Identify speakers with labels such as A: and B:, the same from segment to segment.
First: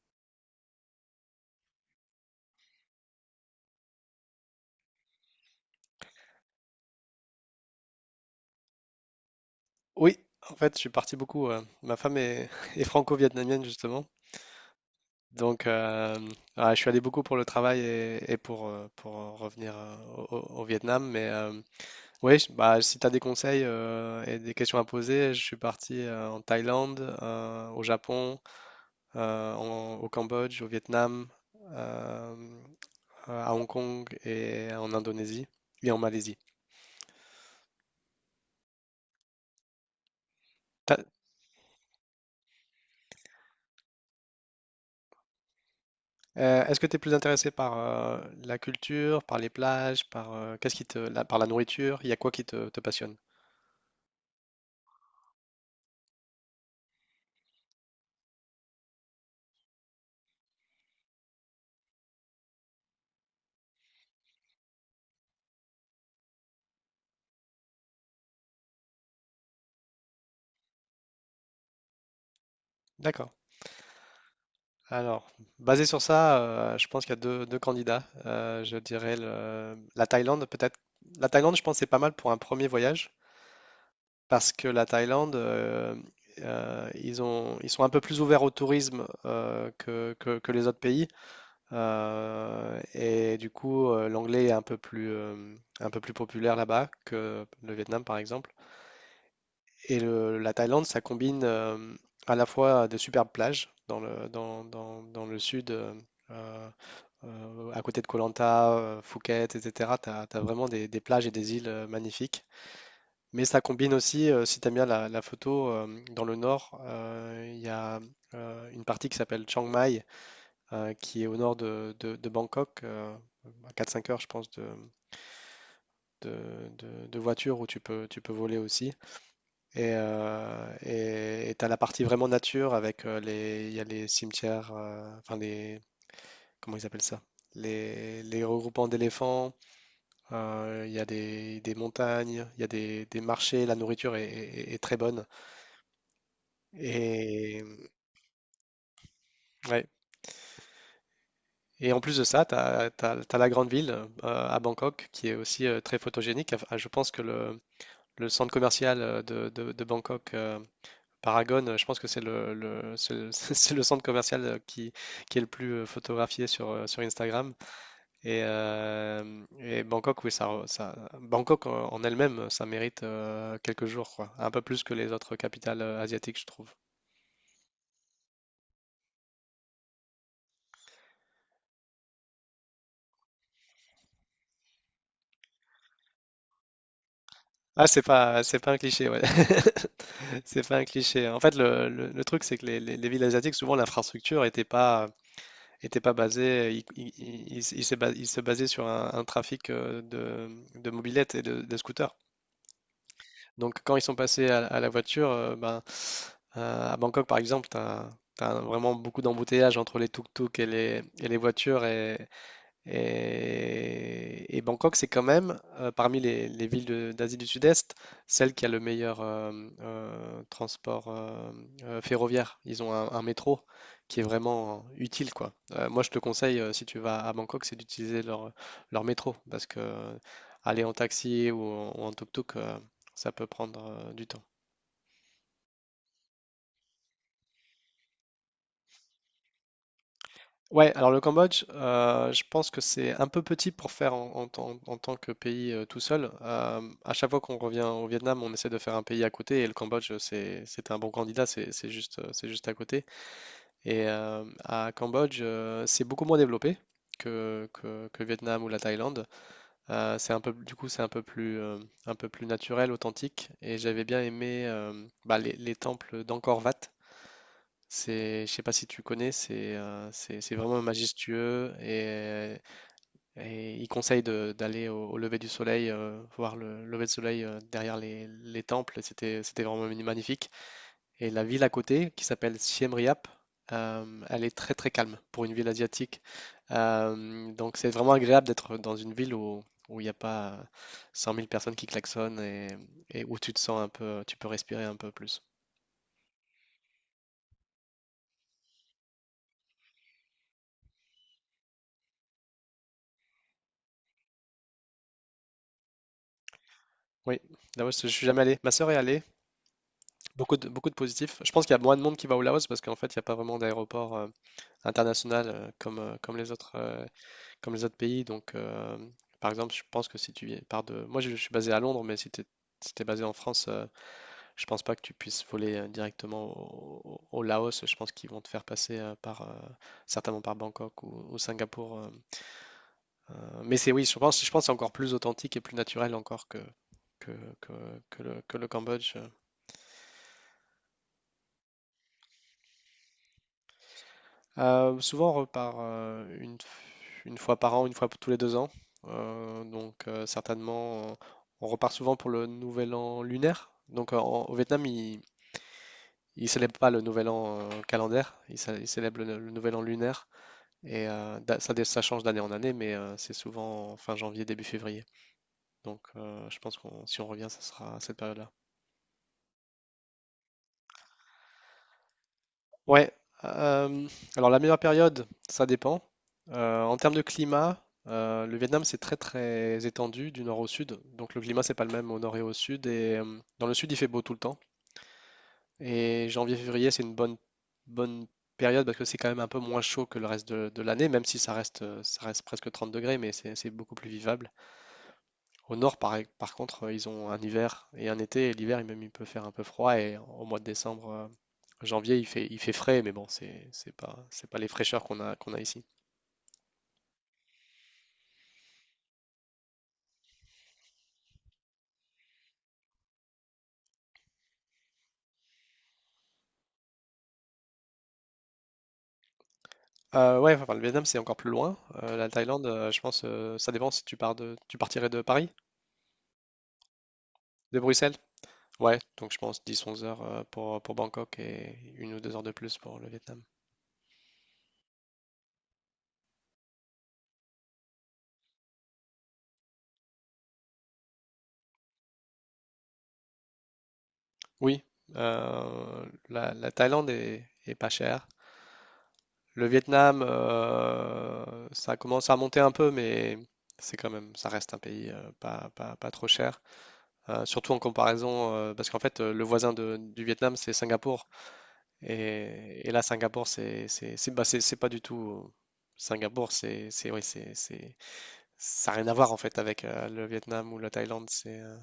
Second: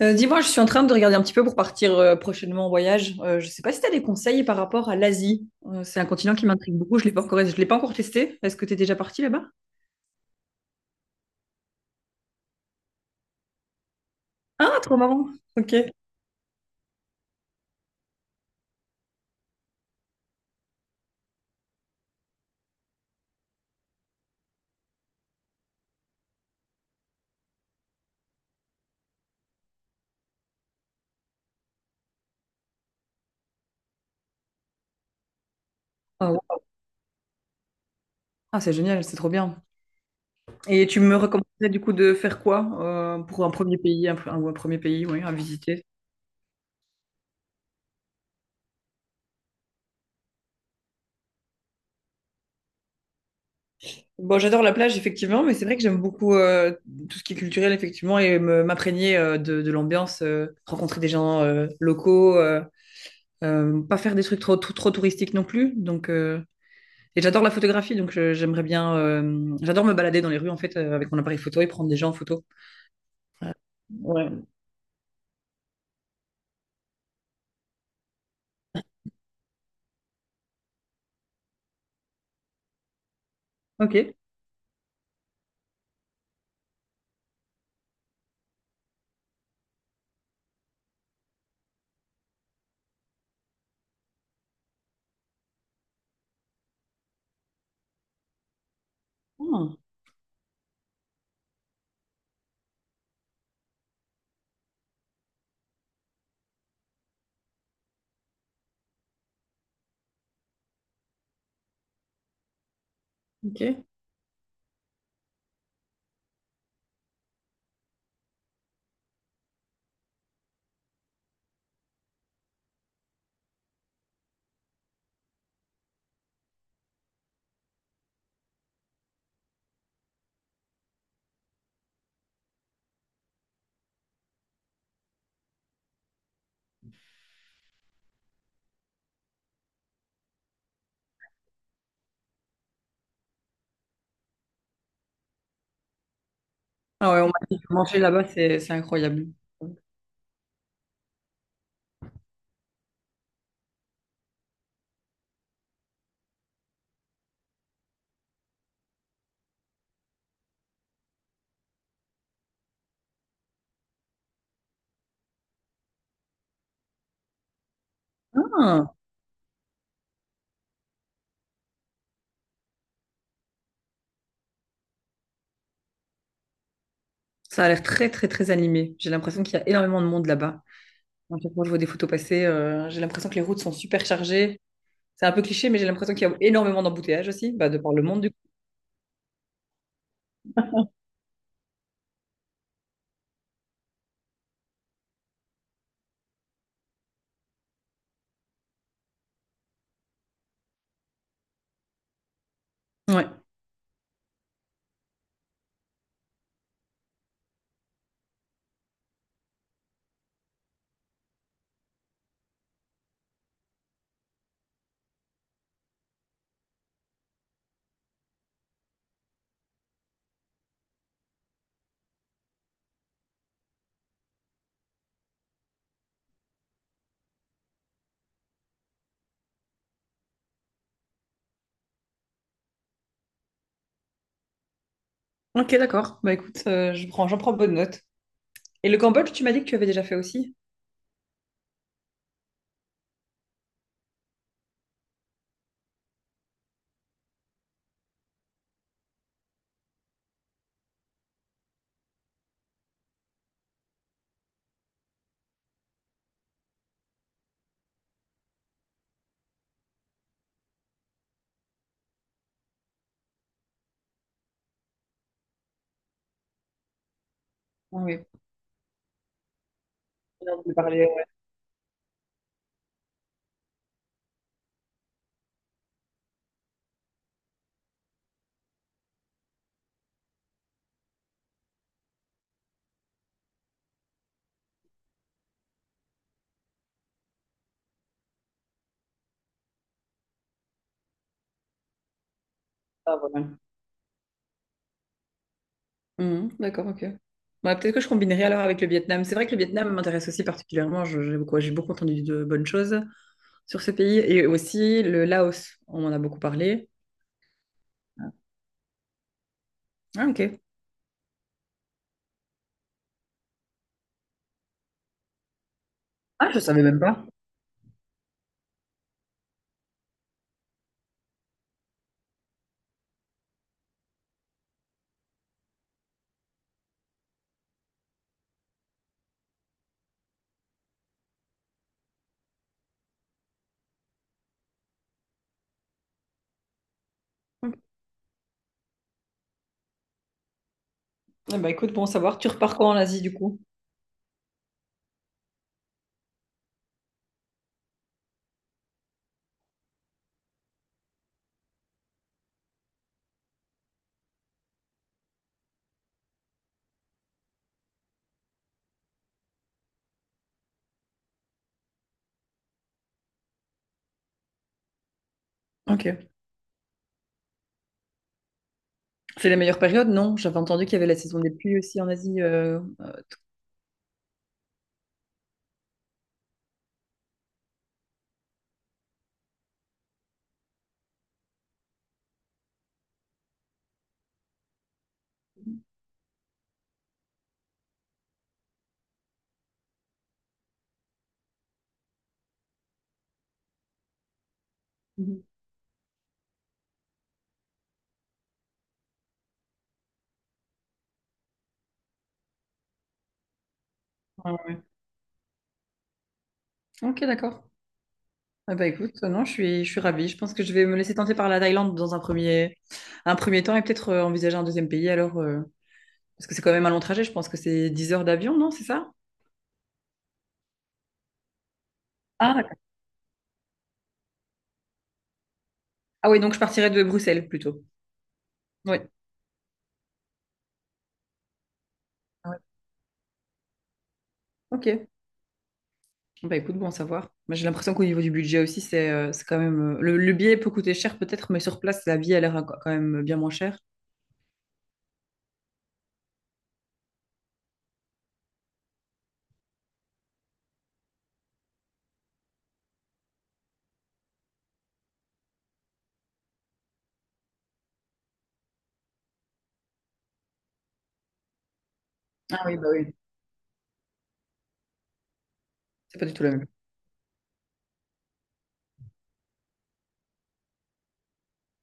A: Dis-moi, je suis en train de regarder un petit peu pour partir prochainement en voyage. Je sais pas si tu as des conseils par rapport à l'Asie. C'est un continent qui m'intrigue beaucoup. Je l'ai pas encore testé. Est-ce que tu es déjà parti là-bas?
B: Oui, en fait, je suis parti beaucoup. Ma femme est, est franco-vietnamienne, justement.
A: Ah, trop marrant.
B: Donc,
A: Ok.
B: euh, ah, je suis allé beaucoup pour le travail et pour revenir au, au Vietnam. Mais oui, bah, si tu as des conseils et des questions à poser, je suis parti en Thaïlande, au Japon, au Cambodge, au Vietnam, euh, à Hong Kong et en Indonésie et en
A: Ah,
B: Malaisie.
A: ouais. Ah, c'est génial, c'est trop bien. Et tu me recommanderais du coup de faire quoi pour un premier pays, ou un premier pays, oui, à visiter?
B: Est-ce que tu es plus intéressé par la culture, par les plages, par qu'est-ce qui te, la- par la nourriture? Il y a quoi qui te passionne?
A: Bon, j'adore la plage effectivement, mais c'est vrai que j'aime beaucoup tout ce qui est culturel effectivement et m'imprégner de l'ambiance, rencontrer des gens locaux. Pas faire des trucs trop, trop, trop touristiques non plus. Et j'adore la photographie, donc j'aimerais bien. J'adore me balader dans les rues en fait avec mon appareil photo et prendre des gens en photo.
B: D'accord.
A: Euh, ouais.
B: Alors, basé sur ça, je pense qu'il y a deux candidats. Je dirais la Thaïlande, peut-être. La Thaïlande, je pense, c'est pas mal pour un premier voyage,
A: Ok.
B: parce que la Thaïlande, ils sont un peu plus ouverts au tourisme que les autres pays. Et du coup, l'anglais est un peu plus populaire là-bas que le Vietnam, par exemple.
A: Ah,
B: Et la Thaïlande, ça combine à la fois de superbes plages dans dans le sud, euh, à côté de Koh Lanta, Phuket, etc. Tu as vraiment des plages et des îles magnifiques. Mais ça
A: ok.
B: combine aussi, si tu aimes bien la photo, dans le nord, il y a une partie qui s'appelle Chiang Mai, qui est au nord de Bangkok, à 4-5 heures, je pense, de voiture, où tu peux voler aussi. Et tu as la partie vraiment nature avec il y a les cimetières, enfin les, comment ils appellent ça? Les regroupements d'éléphants, il y a des montagnes, il y a des marchés, la nourriture est très bonne.
A: Ah ouais, on m'a dit
B: Et,
A: que manger là-bas, c'est incroyable.
B: ouais. Et en plus de ça, tu as la grande ville à Bangkok, qui est aussi très photogénique. Enfin, je pense que le centre commercial de Bangkok, Paragon, je pense que c'est c'est le centre commercial qui est le plus photographié sur, sur Instagram.
A: Ah,
B: Et Bangkok, oui, Bangkok en elle-même, ça mérite quelques jours, quoi. Un peu plus que les autres capitales asiatiques, je trouve.
A: ça a l'air très très très animé. J'ai l'impression qu'il y a énormément de monde là-bas. À chaque fois que je vois des photos passer, j'ai l'impression que les routes sont super chargées. C'est un peu cliché, mais j'ai l'impression qu'il y a énormément d'embouteillages aussi, bah, de
B: Ah,
A: par le monde du
B: c'est pas un cliché, ouais. C'est pas un cliché. En fait, le truc, c'est que les villes asiatiques, souvent, l'infrastructure n'était pas, était pas basé, il il se basait sur un trafic de mobylettes et de scooters.
A: coup. Ouais.
B: Donc quand ils sont passés à la voiture, ben, à Bangkok par exemple, tu as vraiment beaucoup d'embouteillages entre les tuk-tuk et les voitures et Bangkok, c'est quand même, parmi les villes d'Asie du Sud-Est, celle qui a le meilleur transport ferroviaire. Ils ont un métro qui est vraiment utile, quoi. Moi, je te conseille, si tu vas à Bangkok, c'est d'utiliser leur, leur métro, parce que aller en taxi ou en tuk-tuk, ça peut prendre du temps.
A: Ok, d'accord. Bah écoute, j'en prends bonne note. Et le Cambodge, tu m'as dit que tu avais déjà fait aussi?
B: Ouais, alors le Cambodge, je pense que c'est un peu petit pour faire en, en tant que pays tout seul. À chaque fois qu'on revient au Vietnam, on essaie de faire un pays à côté, et le Cambodge, c'est un bon candidat, c'est juste, c'est juste à côté. Et à Cambodge, c'est beaucoup moins développé que, que Vietnam ou la Thaïlande. C'est un peu, du coup, c'est un peu plus naturel, authentique. Et j'avais bien aimé bah, les temples d'Angkor Wat.
A: Ah oui.
B: C'est, je sais pas si tu connais,
A: On
B: c'est
A: en a
B: vraiment
A: entendu ouais,
B: majestueux, et il conseille d'aller au, au lever du soleil, voir le lever du soleil derrière les temples. C'était vraiment magnifique. Et la ville à côté, qui s'appelle Siem Reap, elle est très très calme pour une ville asiatique. Donc c'est vraiment agréable d'être dans une ville où il n'y a pas 100 000 personnes qui klaxonnent,
A: ça,
B: et où
A: voilà.
B: tu te sens un peu, tu peux respirer un peu plus.
A: Mhm, d'accord, ok. Bah, peut-être que je combinerai alors avec le Vietnam. C'est vrai que le Vietnam m'intéresse aussi particulièrement. J'ai beaucoup entendu de bonnes choses sur ce pays. Et aussi le Laos, on en a beaucoup parlé.
B: Oui, là je suis jamais allé. Ma sœur est allée.
A: Ah, ok.
B: Beaucoup de positifs. Je pense qu'il y a moins de monde qui va au Laos, parce qu'en fait, il n'y a pas vraiment d'aéroport international,
A: Ah, je savais même pas.
B: comme les autres pays. Donc, par exemple, je pense que si pars de... Moi, je suis basé à Londres, mais si tu es basé en France, je pense pas que tu puisses voler directement au, au Laos. Je pense qu'ils vont te faire passer certainement par Bangkok ou Singapour. Mais c'est, oui, je pense que c'est encore plus authentique et plus naturel encore que, que, que que le Cambodge.
A: Eh ben, écoute, bon savoir, tu repars quand en Asie du coup?
B: Souvent, on repart une fois par an, une fois tous les deux ans. Donc, certainement, on repart souvent pour le nouvel an lunaire. Donc, au Vietnam, ils ne célèbrent pas le nouvel an calendaire, ils célèbrent le nouvel an lunaire. Et ça change d'année en année, mais c'est souvent fin janvier, début février. Donc,
A: Ok.
B: je pense que si on revient, ça sera à cette période-là.
A: C'est la meilleure période, non? J'avais entendu qu'il y avait la saison des pluies aussi en Asie.
B: Ouais, euh, alors la meilleure période, ça dépend. En termes de climat, le Vietnam c'est très très étendu du nord au sud, donc le climat c'est pas le même au nord et au sud. Et dans le sud il fait beau tout le temps. Et janvier-février c'est une bonne période, parce que c'est quand même un peu moins chaud que le reste de l'année, même si ça reste ça reste presque 30 degrés, mais c'est beaucoup plus vivable.
A: Mhm.
B: Au nord, par contre, ils ont un hiver et un été. Et l'hiver, même, il peut faire un peu froid. Et au mois de décembre, janvier, il fait frais, mais bon, c'est pas les fraîcheurs qu'on a, qu'on a ici.
A: Ok, d'accord. Eh ben, écoute, non, je suis ravie. Je pense que je vais me laisser tenter par la Thaïlande dans un premier temps et peut-être envisager un deuxième pays alors. Parce que c'est quand même un long trajet, je pense que c'est 10 heures d'avion, non? C'est ça?
B: Ouais, enfin, le Vietnam, c'est encore plus loin. La
A: Ah,
B: Thaïlande,
A: d'accord.
B: je pense, ça dépend si tu pars de, tu partirais de Paris,
A: Ah oui, donc je partirai de Bruxelles
B: de
A: plutôt.
B: Bruxelles. Ouais,
A: Oui.
B: donc je pense 10-11 heures pour Bangkok, et une ou deux heures
A: Ah
B: de
A: ouais.
B: plus pour le Vietnam.
A: Ok. Bah écoute, bon à savoir. Bah, j'ai l'impression qu'au niveau du budget aussi, c'est quand même. Le billet peut coûter cher peut-être, mais sur place, la vie a l'air quand même bien moins chère.
B: Oui, la, la Thaïlande est pas chère. Le Vietnam, ça commence à monter un peu, mais c'est quand même, ça reste un pays pas trop cher. Surtout en comparaison, parce qu'en fait, le voisin du Vietnam, c'est Singapour.
A: Ah oui, bah
B: Et là,
A: oui.
B: Singapour, bah, c'est pas du tout.
A: C'est pas du tout la
B: Singapour,
A: même.
B: oui, ça n'a rien à voir en fait avec le Vietnam ou la Thaïlande. C'est, euh,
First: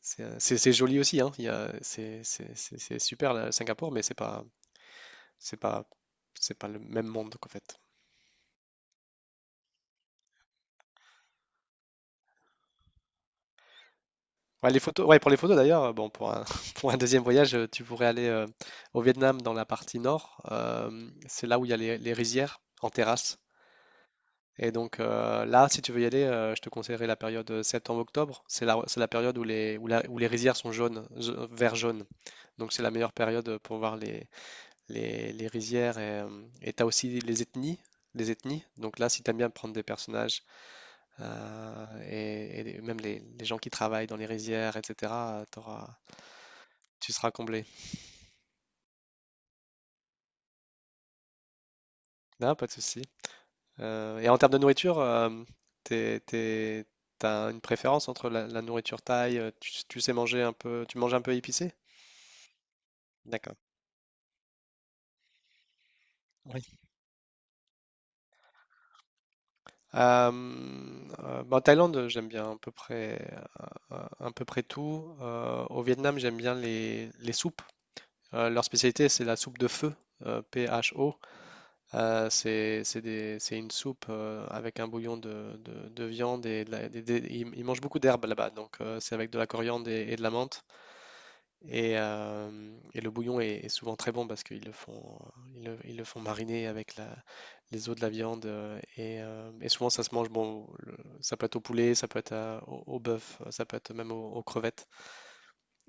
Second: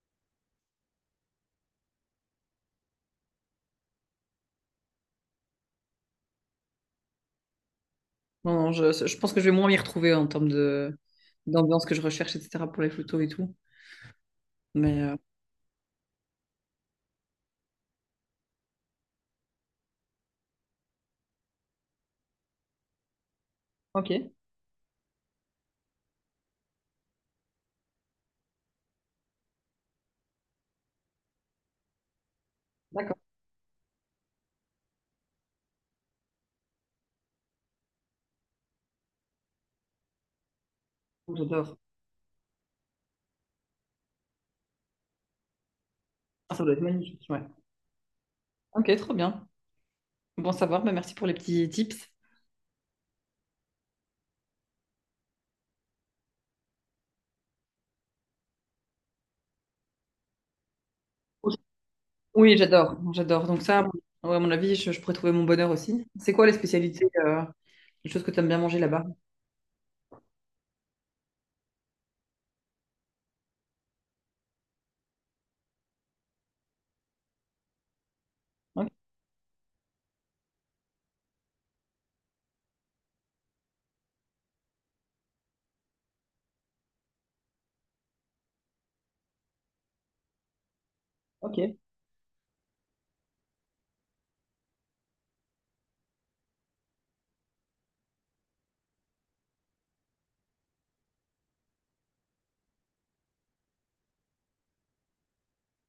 B: c'est, euh, c'est- c'est joli aussi, hein. Il y a- c'est- C'est super, là, Singapour, mais c'est pas, c'est pas le même monde qu'en fait.
A: Non, non, je pense que je vais moins m'y retrouver en termes de d'ambiance que je recherche, etc. pour les photos et tout.
B: Ouais, les
A: Mais
B: photos,
A: euh,
B: ouais, pour les photos d'ailleurs, bon, pour un deuxième voyage, tu pourrais aller au Vietnam dans la partie nord. C'est là où il y a les rizières en terrasse.
A: ok,
B: Et donc là, si tu veux y aller, je te conseillerais la période septembre-octobre. C'est la période où les, où les rizières sont jaunes, vert jaune. Donc c'est la meilleure
A: d'accord.
B: période pour voir les rizières. Et t'as aussi les ethnies. Les ethnies. Donc là, si t'aimes bien prendre des personnages
A: J'adore.
B: et même les gens qui travaillent dans les rizières, etc., t'auras,
A: Ah, ça doit être
B: tu
A: magnifique,
B: seras
A: ouais.
B: comblé.
A: Ok, trop bien. Bon à savoir, bah merci pour les petits tips.
B: Non, pas de souci. Et en termes de nourriture, t'es, t'es- t'as une préférence entre la, la nourriture thaï, tu sais manger un peu, tu manges un peu épicé?
A: Oui, j'adore, j'adore.
B: D'accord.
A: Donc ça, ouais, à mon avis, je pourrais trouver mon bonheur aussi. C'est quoi les
B: Oui.
A: spécialités, les choses que tu aimes bien manger là-bas?
B: Euh, Bah, en Thaïlande, j'aime bien à peu près tout. Au Vietnam, j'aime bien les soupes. Leur
A: Ok.
B: spécialité, c'est la soupe de feu, PHO. C'est une soupe avec un bouillon de viande et de la- des- ils mangent beaucoup d'herbes là-bas, donc c'est avec de la coriandre et de la menthe.
A: Ok.
B: Et, euh, et le bouillon est souvent très bon, parce qu'ils le font, ils le font mariner avec la, les os de la viande et souvent ça se mange bon, ça peut être au poulet, ça peut être au bœuf, ça peut être même aux, aux crevettes.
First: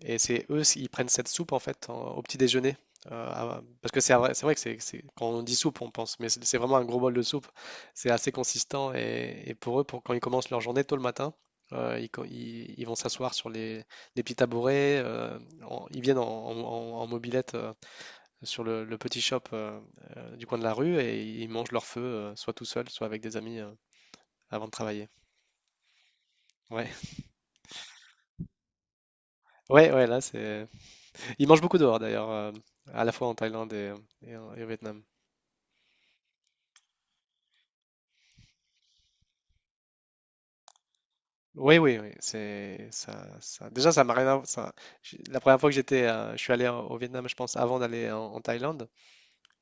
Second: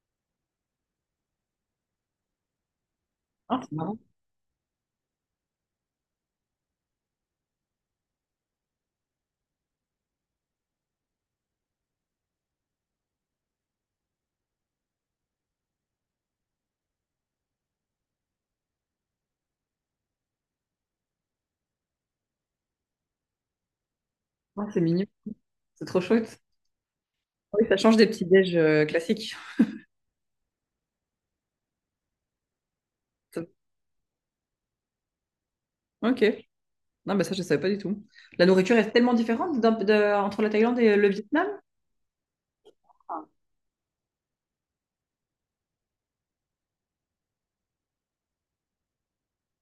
B: Et c'est eux, ils prennent cette soupe en fait au petit déjeuner.
A: Ah, c'est
B: Parce
A: marrant.
B: que c'est vrai, quand on dit soupe, on pense, mais c'est vraiment un gros bol de soupe. C'est assez consistant, et pour eux, pour, quand ils commencent leur journée tôt le matin, ils vont s'asseoir sur les petits tabourets. Ils viennent en, en mobilette sur le petit shop du coin de la rue, et ils mangent leur feu, soit tout seul, soit avec des amis avant
A: Ah,
B: de
A: c'est mignon.
B: travailler.
A: C'est trop chouette.
B: Ouais,
A: Oui, ça change des petits déj classiques.
B: ouais, là c'est. Ils mangent beaucoup dehors d'ailleurs, à la fois en
A: Ça-
B: Thaïlande et et au Vietnam.
A: Ok. Non, mais ça, je ne savais pas du tout. La nourriture est tellement différente entre la Thaïlande et le Vietnam.
B: Oui, c'est ça,
A: Ah,
B: Déjà, ça m'a rien. À- Ça, la première fois que j'étais, je suis allé au Vietnam, je pense, avant d'aller en, en Thaïlande.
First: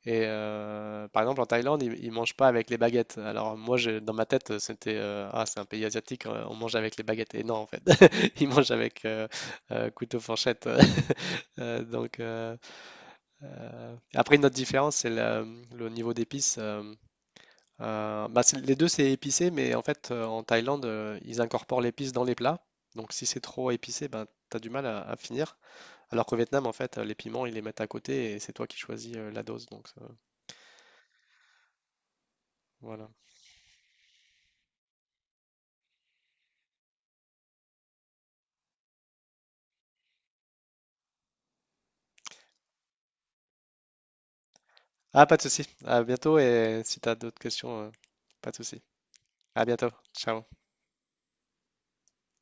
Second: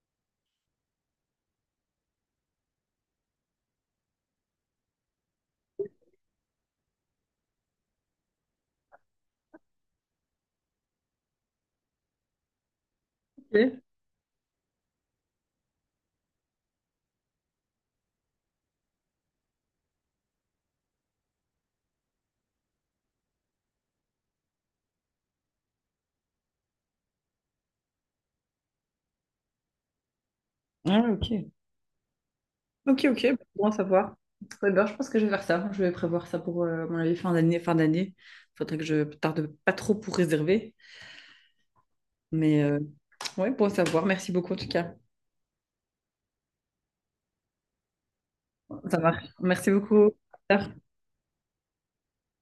B: Et par exemple, en Thaïlande, ils mangent pas avec les baguettes. Alors moi, dans ma tête, c'était ah, c'est un pays asiatique, on mange avec les baguettes. Et non, en fait, ils mangent avec couteau, fourchette. Donc
A: ok.
B: après, une autre différence, c'est le niveau d'épices. Bah, les deux, c'est épicé, mais en fait, en Thaïlande, ils incorporent l'épice dans les plats. Donc, si c'est trop épicé, ben, tu as du mal à finir. Alors qu'au Vietnam, en fait, les piments, ils les mettent à côté, et c'est toi qui choisis la dose. Donc,
A: Ah, ouais, ok. Ok,
B: voilà.
A: ok. Bon bon à savoir. Ouais, ben, je pense que je vais faire ça. Je vais prévoir ça pour mon avis fin d'année. Fin d'année. Faudrait que je tarde pas trop pour réserver. Mais euh, ouais, bon à savoir. Merci beaucoup en tout cas.
B: Ah, pas de souci. À bientôt, et si tu as d'autres questions, pas de souci.
A: Ça marche.
B: À
A: Merci
B: bientôt.
A: beaucoup.
B: Ciao.
A: À plus. Tard.